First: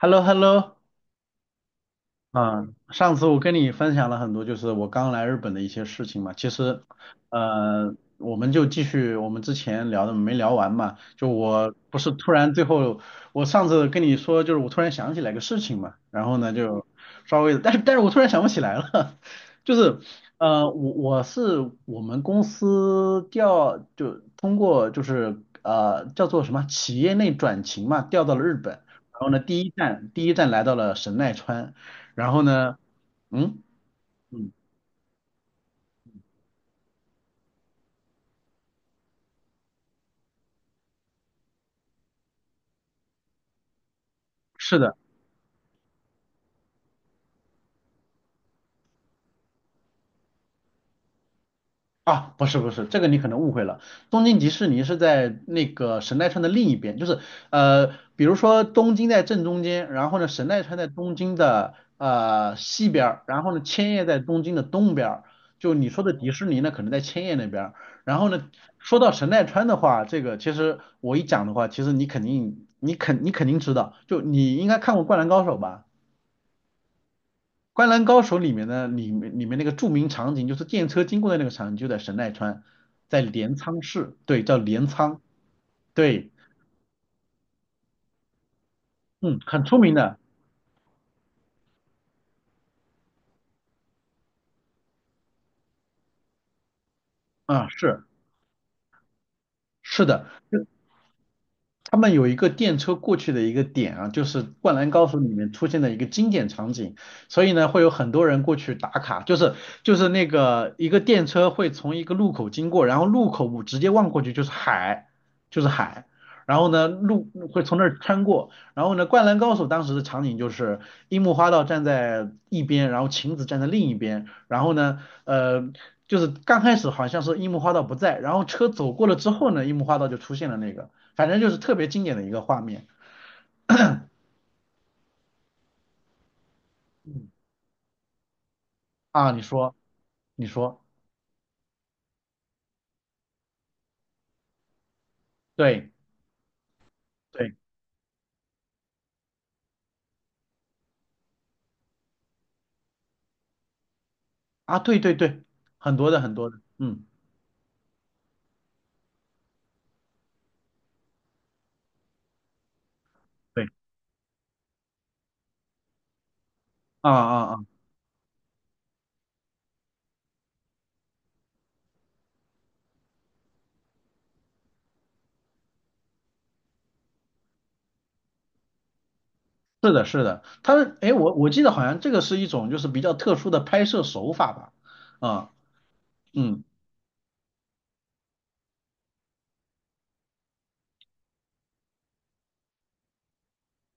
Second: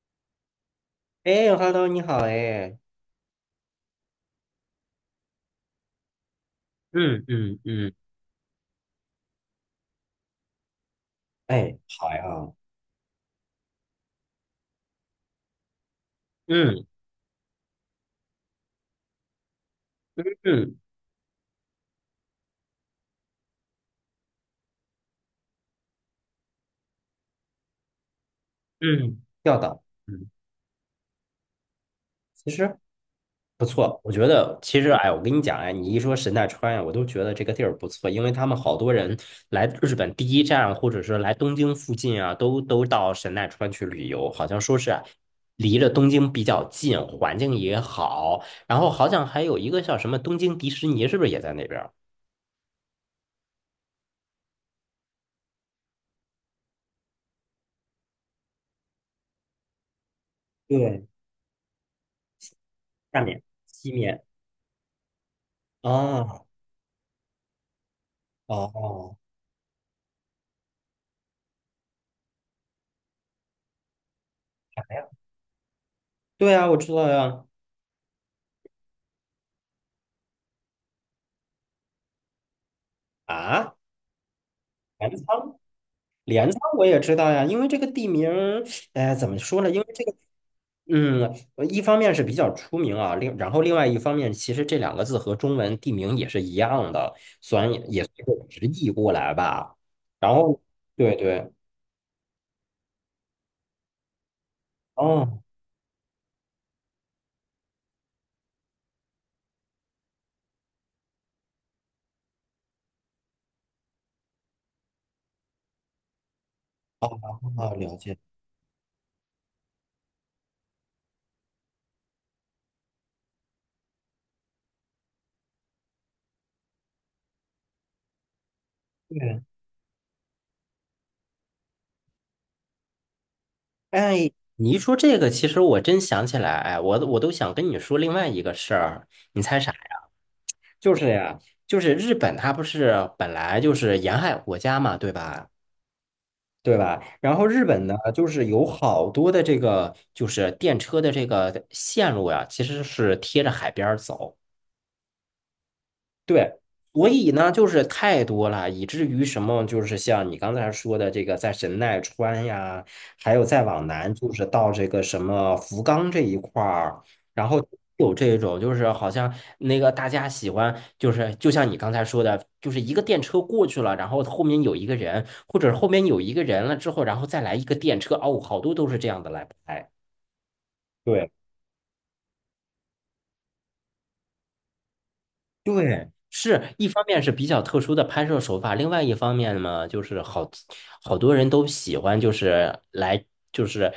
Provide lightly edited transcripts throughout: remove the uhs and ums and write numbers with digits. h e l l o h e l l o 哎，Hello，你好，嗯，哎，上次我跟你分享了很多，就是我刚来日本的一些事情嘛。其实，嗯嗯嗯。呃，我们就继续我们之前聊的没聊完嘛。就我哎，不是好突然呀。最后，我上次跟你说，就是我突然想起来个事情嘛，然后呢就嗯稍微，但是我突然想不起来了，就是嗯我是我们公司调就通过就是叫做什么企业内转勤嘛，调到了日本，然嗯，后呢要第一的。站第嗯。一站来到了神奈川。然后其实呢，嗯不错，我觉嗯，得，其实，哎，我跟你讲，哎，你一说神奈川呀，我都觉得这个地儿不错，因为他们好多人来日本第一站，或者是来东京附近啊，都到神奈川去旅游，好像说是是的啊，离着东京比较近，环境也好，然后好像还有一个叫什么东京迪士尼，是不是也在那边儿？啊，不是不是，这个你可能误会了。东京迪士尼是在那个神奈川的另一边，就是呃，比如说东京在正中间，然后呢，神奈川在对，东京的西边儿下然面，后呢，千西叶在面。东京的东边儿就你说的迪士哦尼呢，可能在千叶那边儿然后呢，哦说到哦。神奈川的话，这个其实我一讲的话，其实你肯定知道，就你应该看过《灌篮高手》吧？对啊，我知道呀。《灌篮高手》里面的里面里面那个著名场景，就是电车经过的那个场景，就在神奈川，在镰啊，仓市，对，叫镰镰仓，仓。对，镰仓我也知道呀，因为这个地名儿。哎，怎么嗯，说很呢？出因为名这个，的，一方面是比较出名啊，然后另外一方面，其实这两个字和中文地名也是一样的，虽啊，然也是也随着直译过来吧。是的，然后，对对，他们有一个电车过去的一个点啊，就是《灌篮高手》里哦，面出现的一个经典场景，所以呢，会有很多人过去打卡，就是那个一个电车会从一个路口经过，然后路口直接望过去就是海，就是海，然后呢哦，路会好从那了儿解。穿过，然后呢，《灌篮高手》当时的场景就是樱木花道站在一边，然后晴子站在另一边，然后呢，呃。就是刚开始好像是樱木花道不在，然后车走过了之对，后呢，樱木花道就出现了那个。反正就是特别经典的一个画面哎，你一说这个，其实我真想起来，哎，我都想跟你说另外一个事儿。啊。你你猜啥？说，你说，就是呀，就是日本，它不是本来就是沿海国家嘛，对吧？对对吧？然后对日本呢，就是有好多的这个就是电车的这个线路呀，其实是贴着海边儿走。啊，对对对，很多的很多对，的，嗯，所以呢，就是太多了，以至于什么，就是像你刚才说的这个，在神奈川呀，还有再对往南，就是到这个什么福冈这一块儿，啊啊然后啊，有这种，就是好像那个大家喜欢，就是就像你刚才说的，就是一个电车过去了，然后后面有一个人，或者后面有一个人了之后，然后再来一个电车，哦，好多都是这样的来拍。是的，是的。他们哎，对。我记得好像这个是一种就是比较特殊的拍摄手法吧？啊，对，嗯是一方面是比较特殊的拍摄手法，另外一方面嘛，就是好多人都喜欢，就是来就是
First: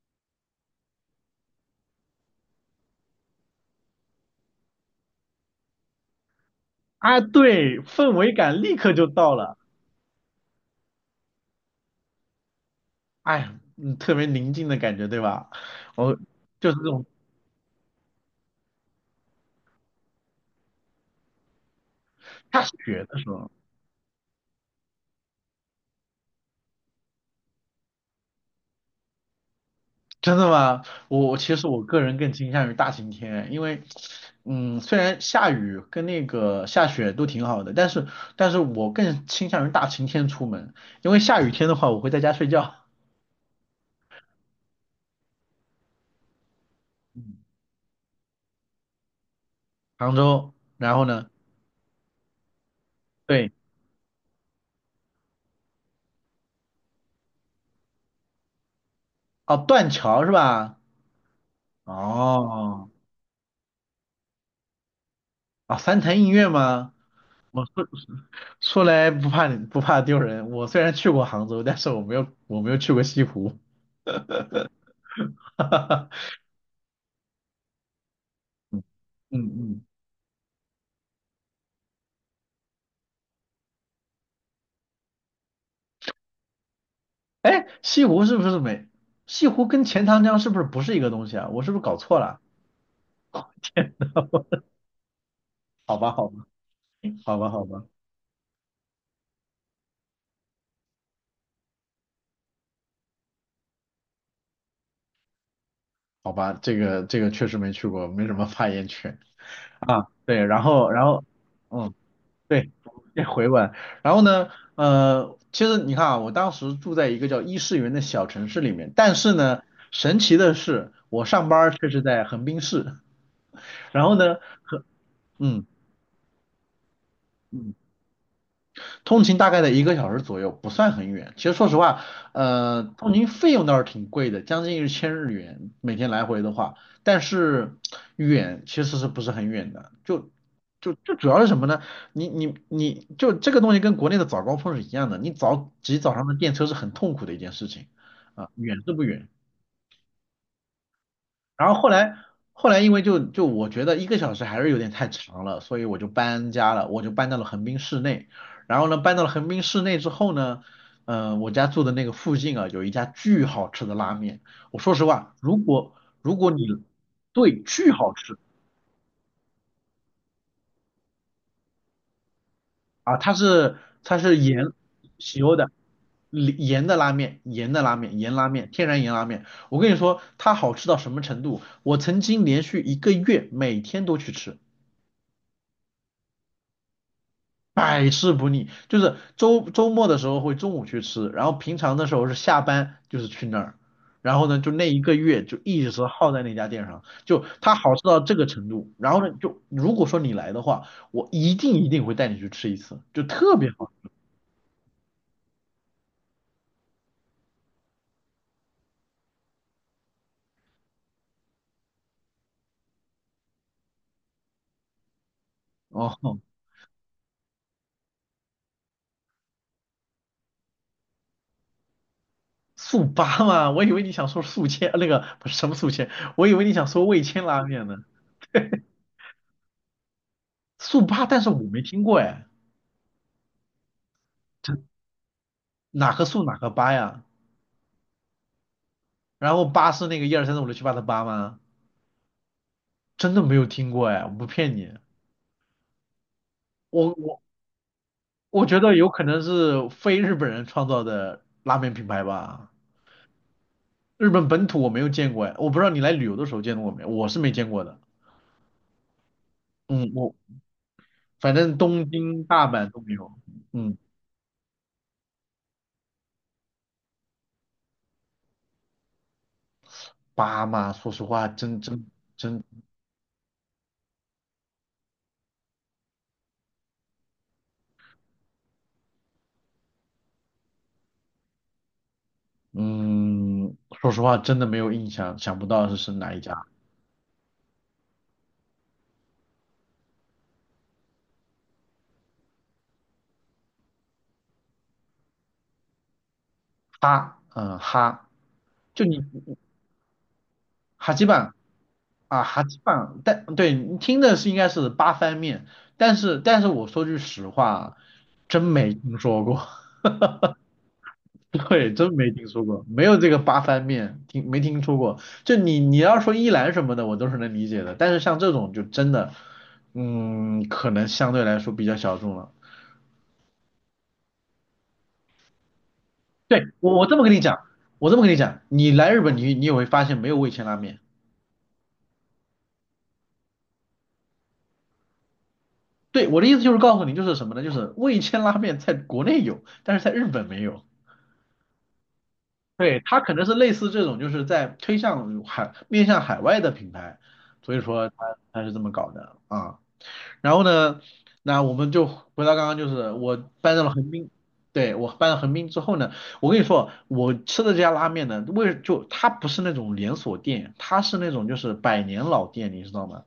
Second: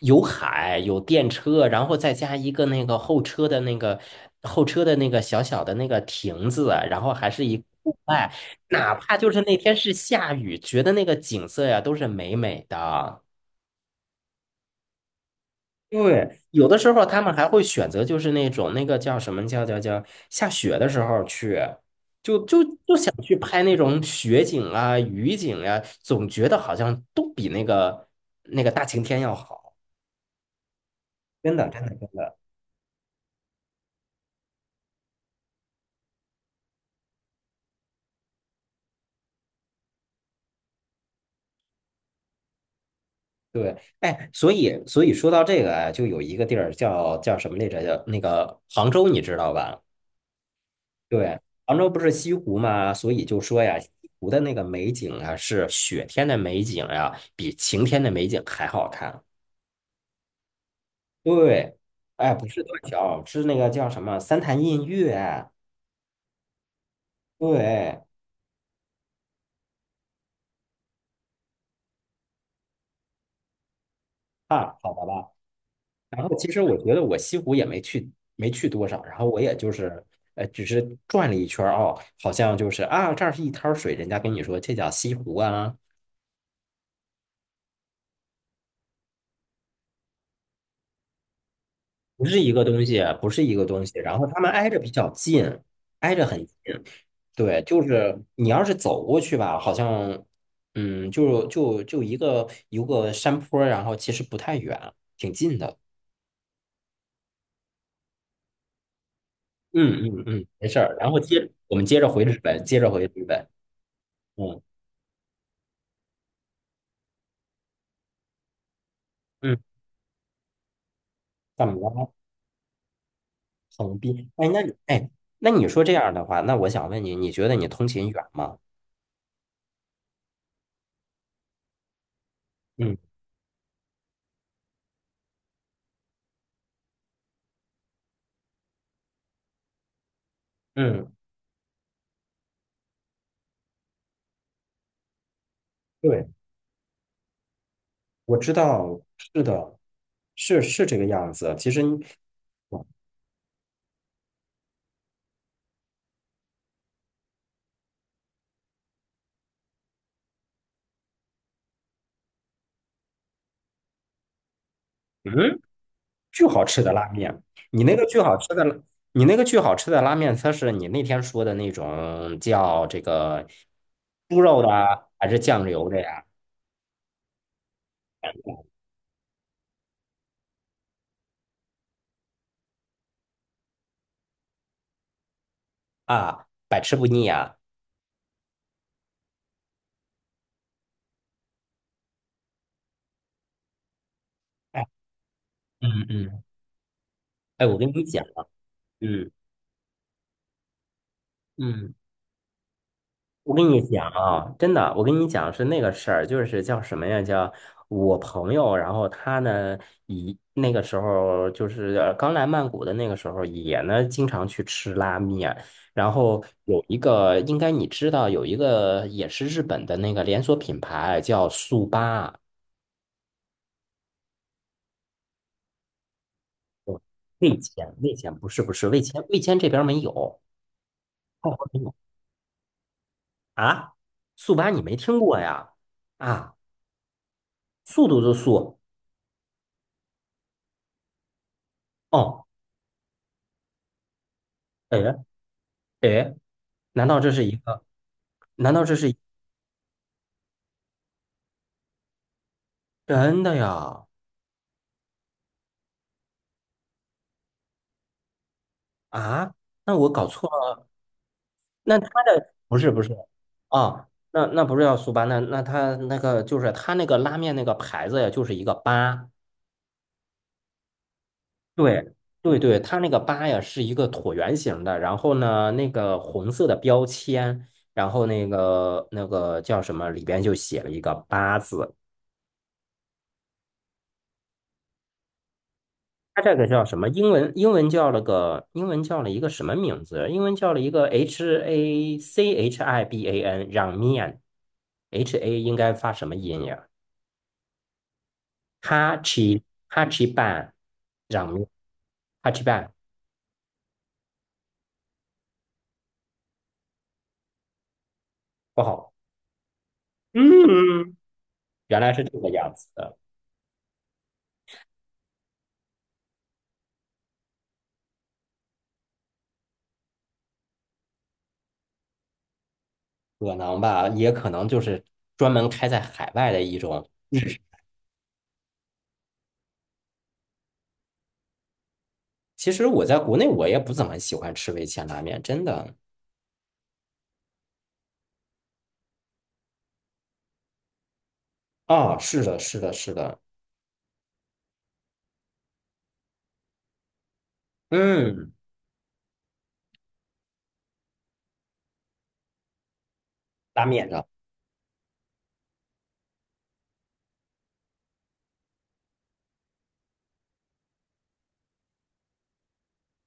有海有电车，然后再加一个那个后车的那个小小的那个亭子啊，然后啊，还是一个对，户氛围外，感立刻哪就怕就到是那了，天是下雨，觉得那个景色呀都是美美的。哎，嗯，特别宁静的感觉，对吧？我对，有就是的这时候种他们还会选择，就是那种那个叫什么叫下雪的时候去，就下就就雪想的时去候。拍那种雪景啊、雨景啊，总觉得好像都比那个大晴天要好。真的吗？我其真实的，我真的，个真人更的，倾向于大晴天，因为，嗯，虽然下雨跟那个下雪都挺好的，但是我更倾向于大晴天出门，因为下雨天的话我会在家睡觉。对。哎，所以说到这个啊，就有一个地儿叫什么来着？叫那个杭州，你知道吧？杭州，然后呢？对，杭州不是西湖嘛，所以就对，说呀，西湖的那个美景啊，是雪天的美景呀、比晴天的美景还好看。哦，断桥是吧？对，哎，不是断哦，桥，是那个叫什么三潭印月。啊，三潭印月吗？我对。出来不怕你不怕丢人，我虽然去过杭州，但是我没有去过西湖。啊，好的吧。然后 其实我觉得我西湖也没去，没去多少。然后我嗯也就嗯。是，只是转了一圈儿哦，好像就是啊，这儿是一滩水，人家跟你说这叫西湖啊，哎，西湖是不是没？西湖跟钱塘江是不是不是一个东西啊？我是不是搞错不了？是一个东西，不是一个东西。然后他们挨着比较近，好吧，挨着好吧，很近。好吧，对，好就吧，是你要是走过去吧，好像，就一个一个山坡儿，然后其实不太远，挺近的。好吧，这个确实没去过，没什么发言权啊。嗯嗯对，嗯，然没事后儿。然然后后，我们嗯，接着回日本，对，接着回这日本。回来。然后呢，嗯其实你看啊，我当时住在一个叫伊势园的小城市里面，但是嗯。呢，神奇的是，我上班怎儿却么是了？在横滨市。横然后滨？呢，哎，和那嗯。你说这样的话，那我想问你，你觉得你嗯通勤远吗？通勤大概在一个小时左右，不算很远。其实说实话，嗯通勤费用倒是挺贵的，将近1000日元，每天来回的话，但是远其实是不是很远的？就就嗯，就主要是什么呢？你就这个东西跟国内的早高峰是一样的，你早挤早上对，的电车是很痛苦的一件事情我啊，知远是道，不远？是的，是这个样子。然其后实后你，来因为就我觉得一个小时还是有点太长了，所以我就搬家了，我就搬到了横滨市内。然后呢，搬到了横滨市内之后呢，我家住的那个附近啊，有一家巨好吃的拉面。我说实话，如嗯，果巨好你吃的拉面，对你巨那个好巨吃好吃的拉，你那个巨好吃的拉面，它是你那天说的那种叫这啊，它个是它是猪肉盐的啊，还喜是优酱的。油的呀？盐的拉面，盐的拉面，盐拉面，天然盐拉面。我跟你说，它好吃到什么程度？我曾经连续一个月每天都去吃。啊，百吃不腻啊。百试不腻，就是周末的时候会中午去吃，然后平常的时候是下班就是去那儿，然后呢就那一个月就一直嗯耗在嗯，那家店上，就哎，它好吃到这个程度，然后嗯呢就如果说你来的话，我一定一嗯，定会带你去吃一次，就我特跟别你好讲啊，真的，我跟你讲是那个事儿，就是叫什么呀？叫我朋友，然后他呢，以那个时候就是刚来曼谷的那个时候，也呢经常去吃拉面，然哦。后有一个应该你知道，有一个也是日本的那个连锁品牌叫速八。速八嘛，我以为你想说宿迁，那个不是什么宿迁，我以为你想哦，说味千味拉面千。呢。味千不是不是味千，味千这边儿没有，速八，但是泰我国没没有听过哎，啊，速八这你没听过呀？哪个速啊。哪个八呀？速度的速。然后八是那个一二三四五六七八的八吗？哦，真的没有听过哎，我不骗你，哎哎，难我道这我是一个？我难觉道得这有是一可能是非日本人创造的拉面品牌吧，真的呀？日本本土我没有见过哎，我不知道你来旅游的时候见过没，我是没见过的。啊，那嗯，我搞我错了。反正那他东京、的大不阪是都不没是有。嗯，啊，那不是叫速八，那他那个拉面那个牌子呀，就是一个八。巴嘛，对对对，它那个八呀是一个椭圆形的，然后呢，那个红色的标签，然后那个叫什么，里边就写了一个八字。说实话真的没有印象，想不到是哪一它这家。个叫什么？英文叫了一个什么名字？英文叫了一个 H A C H I B A N 让面，H A 应该发什么音呀？哈，嗯，哈，就哈你奇哈奇办哈基让板。面啊，哈奇还基本办。上但对你听的是应该是八番面，但是我说句实话啊，真不没好。听说过，对，原真来是没这听个说样过，子没有的。这个八番面，听没听说过。就你要说一兰什么的，我都是能理解的，但是像这种就真的，嗯，可能相对来说比较小众了。可能吧，也可能就是专门开在海外的对，一我种。这么跟你讲，我这么跟你讲，你来日本你也会发现没有味千拉面。其实我在国内我也不怎么喜欢吃味千拉面，真的。对，我的意思就是告诉你，就是什么呢？就是味千拉面在国内有，但是在日本没有。啊，是的，是的，对，是它可的，能是类似这种，就是在推向海，面向海外的品牌，所以说它嗯，它是这么搞的啊。然后呢，那我们就回到刚刚，就是我搬到拉了面横的。滨，对，我搬到横滨之后呢，我跟你说，我吃的这家拉面呢，就它不是那种连锁店，它是那种就是百年老店，你知道吗？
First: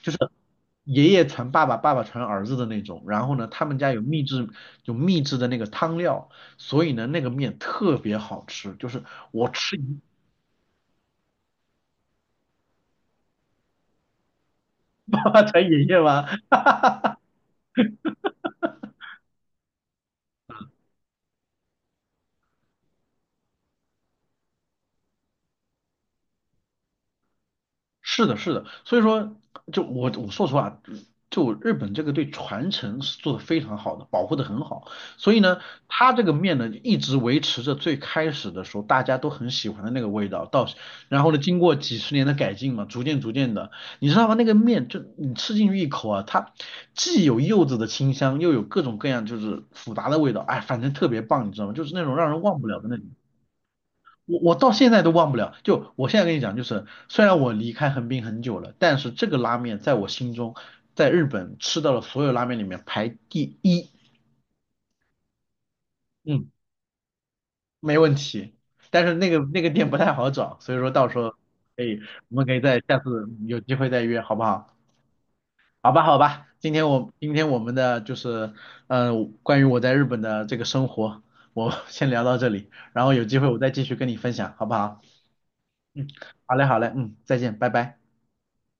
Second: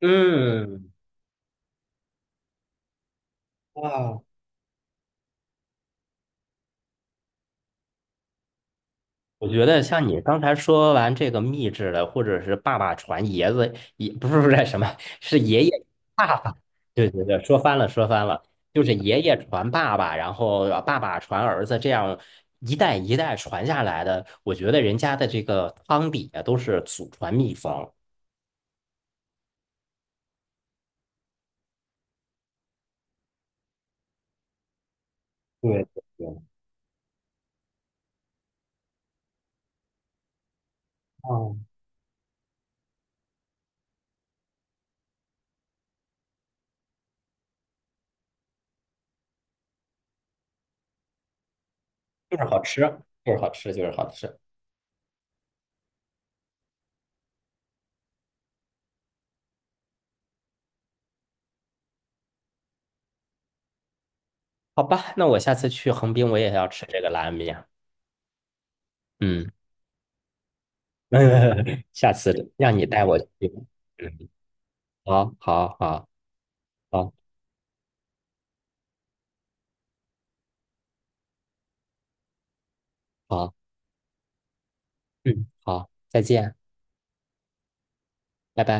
嗯。爷爷传爸爸，爸爸传儿子的那种。然后呢，他们家有秘啊，制，有秘制的那个汤料，所以呢，那个面特别好吃，就是我我觉吃得一 像你刚才说完这个秘制的，或者是爸爸传爷子，也不是什么，是 才爷爷爷爷吗？爸爸。对对对，说翻了说翻了，就是爷爷传爸爸，然后爸爸传儿子，这样一代一代传下来的。我觉得人家的这个汤底啊，都是祖传秘方。是的，是的，所以说，就我说实话，就日本这个对传承是做的非常好的，保护的很好，所以呢，对对它这个对。面呢一直维持着最开始的时候大家都很喜欢的那个味道，到然后呢，经过哦，几十年的改进嘛，逐渐逐渐的，你知道吗？那个面就你吃进去一口啊，它既有柚子的清香，又有各种各样就是复杂的味道，哎，反正特别棒，你知道吗？就是那种让就人是忘好不了吃，的那种。就是好吃，就是好吃。我到现在都忘不了，就我现在跟你讲，就是虽然我离开横滨很久了，但是这个拉面在我心中，在日本吃到了所有拉面里面排第一，好吧，那我下次去横滨，我嗯，也要吃这个拉面。没问题。但是那个嗯。那个店不太好找，所以说到时候可 以，下我们次可以让再你下带我去。次有机会再约，嗯。好不好？好，好，好吧，好，好吧，今天我好，今天我们的就是，关于我在日本的这个生活，我 先聊到这里，然后有机会好，我再继续跟你分享，好不好？嗯，好，嗯，再好见，嘞，好嘞，再见，拜拜。拜拜。